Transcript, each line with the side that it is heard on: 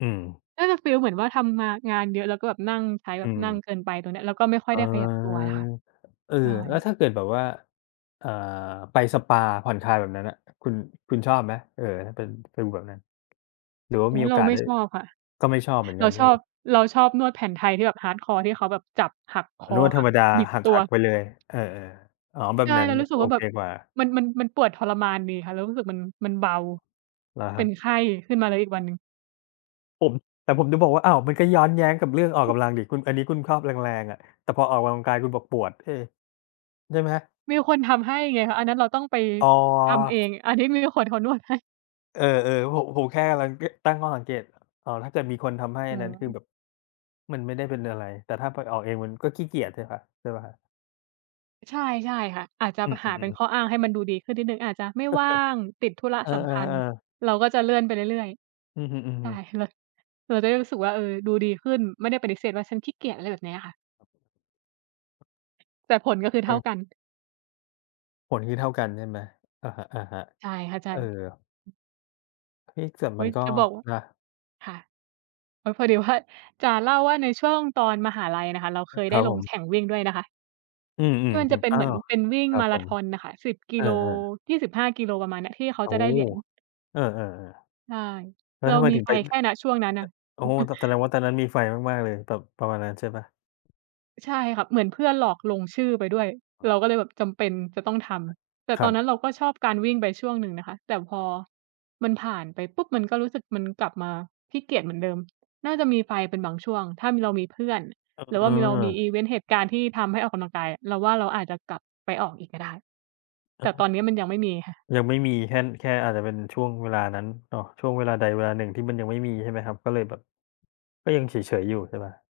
left: อืม
right: น่าจะฟีลเหมือนว่าทำมา งานเยอะ แล้วก็แบบนั่ง ใช้ แบ
left: อื
right: บนั่ง
left: ม
right: เกินไป ตรงนี้ แล้วก็ไม่ค่อ
left: เ
right: ย
left: อ
right: ไ
left: อ
right: ด้ขยับตัวไงคะ
left: เออ
right: ใช่
left: แล้วถ้าเกิดแบบว่า อ่า ไปสปา ผ่อนคลาย แบบนั้นน่ะ คุณ คุณชอบไหม เออ ถ้าเป็น ฟีลแบบนั้น หรือว่า
right: โอ๊
left: มี
right: ย
left: โอ
right: เรา
left: กาส
right: ไม่
left: ได้
right: ชอบค่ะ
left: ก็ไม่ชอบเหมือน
right: เร
left: ก
right: า
left: ัน ใช
right: ช
left: ่
right: อ
left: ไห
right: บ
left: ม?
right: เราชอบนวดแผนไทยที่แบบ Hardcore ที่เขาแบบจับหักค
left: ร
right: อ
left: ู้ว่าธ
right: ห
left: ร
right: ั
left: ร
right: ก
left: มดา
right: บิด
left: ห
right: ตัว
left: ัก ๆ ไปเลย เออ ๆ อ๋อ แบ
right: ใช
left: บ
right: ่
left: นั้
right: เ
left: น
right: รารู้สึก
left: โอ
right: ว่าแบ
left: เค
right: บ
left: กว่า
right: มัน มัน มันปวดทรมานดีค่ะ เรารู้สึกมัน มันเบา
left: เหรอ
right: เ
left: ค
right: ป
left: ร
right: ็
left: ั
right: น
left: บ?
right: ไข้ขึ้นมา แล้วอีกวันหนึ่ง
left: ผม แต่ผมจะบอกว่า อ้าว มันก็ย้อนแย้งกับเรื่องออกกำลังดิ คุณ อันนี้คุณครอบแรง ๆ อะ แต่พอออกกำลังกายคุณบอกปวด เออ ใช่ไหมครับ?
right: มีแต่คนทำให้ไงคะ อันนั้นเราต้องไป
left: อ๋
right: ทำเอ
left: อ
right: ง อันนี้มีแต่คนเขานวดให้
left: เออ ๆ ผม ผมแค่กำลัง ต ตั้งข้อสังเกต อ๋อ ถ้าเกิดมีคนทำให้ อันนั้นคือ
right: เออ
left: แบบ มันไม่ได้เป็นอะไร แต่ถ้าไปออกเอง มันก็ขี้เกียจใช่พะ ใช่เปล่า?
right: อ ใช่ ใช่ค่ะ อาจจะ
left: อื
right: ป หาเป็น
left: อ ๆ ๆ
right: ข้ออ้าง ให้มันดูดีขึ้นนิดหนึ่ง อาจจะไม่ว่าง ติดธุระ
left: เออ
right: สำคัญ
left: ๆ ๆ
right: เราก็จะเลื่อนไปเรื่อย
left: อือฮึ
right: ๆ ใช่
left: ๆ
right: เลย เราจะได้รู้สึกว่า เออ ดูดีขึ้น ไม่ได้ปฏิเสธว่า "ฉันขี้เกียจ" อะไรแบบเนี้ยค่ะ
left: ครับผม
right: แต่ผล ก
left: โอ
right: ็คือ
left: เ
right: เท่า
left: ค
right: กัน
left: ผลคือเท่ากันใช่ไหม? อะฮะ
right: ใช่ค่ะ ใช
left: ๆ เ
right: ่
left: ออ เอ๊ะ แต่
right: เฮ
left: มั
right: ้
left: น
right: ย
left: ก็
right: จะบอกว่า
left: นะ
right: ค่ะ อ๋อ พอดีว่า จะเล่าว่าในช่วงตอนมหาลัยน่ะคะ เราเคย
left: ค
right: ได
left: ร
right: ้
left: ับ
right: ล
left: ผ
right: ง
left: ม
right: แข่งวิ่งด้วยนะคะ
left: อืม
right: ที่มันจะ
left: ๆ
right: เป็
left: ๆ
right: น
left: อ๋
right: เ
left: อ
right: หมือนเป็นวิ่ง
left: ครั
right: ม
left: บ
right: าร
left: ผ
right: า
left: ม
right: ธอนอะค่ะ 10 ก
left: เอ
right: ิ
left: อ
right: โล
left: ๆ
right: 25 กิโล ประมาณเนี้ย ที่เขา
left: โอ้
right: จะ
left: โฮ
right: ได้เหรียญ
left: เออ ๆ
right: ใช่
left: ๆ แล้
right: เ
left: ว
right: รา
left: ทำไม
right: มี
left: ถึง
right: ไฟ
left: ไป? ด
right: แค่ ณ ช่วงนั้นน่ะ
left: โอ้โฮ แต่แสดงว่าตอนนั้นมีไฟมาก ๆ เลย แบบประมาณนั้นใช่เปล่า?
right: ใช่ค่ะ เหมือนเพื่อนหลอกลงชื่อไปด้วย
left: อ๋
right: เร
left: อ
right: าก็เลยแบบจำเป็นจะต้องทำ แต่
left: ค
right: ต
left: รั
right: อน
left: บ
right: นั้นเราก็ชอบการวิ่งไปช่วงหนึ่งนะคะ แต่พอมันผ่านไปปุ๊บ มันก็รู้สึกมันกลับมาขี้เกียจเหมือนเดิม น่าจะมีไฟเป็นบางช่วง ถ้ามี เรามีเพื่อน
left: อ
right: หรือ
left: เ
right: ว่ามี เรามี
left: ออ
right: อิเวนต์ เหตุการณ์ที่ทำให้ออกกำลังกายอะ เราว่าเราอาจจะกลับไปออกอีกก็ได้
left: เอ
right: แ
left: อ
right: ต่ตอนนี้มันยังไม่มีค่ะ
left: อ ยังไม่มี แค่ น แค่อาจจะเป็นช่วงเวลานั้นเนาะ ช่วงเวลาใดเวลาหนึ่งที่มันยังไม่มีใช่ไหมครับ? ก็เลยแบบ ก็ยังเฉย ๆ อยู่ใช่เปล่า?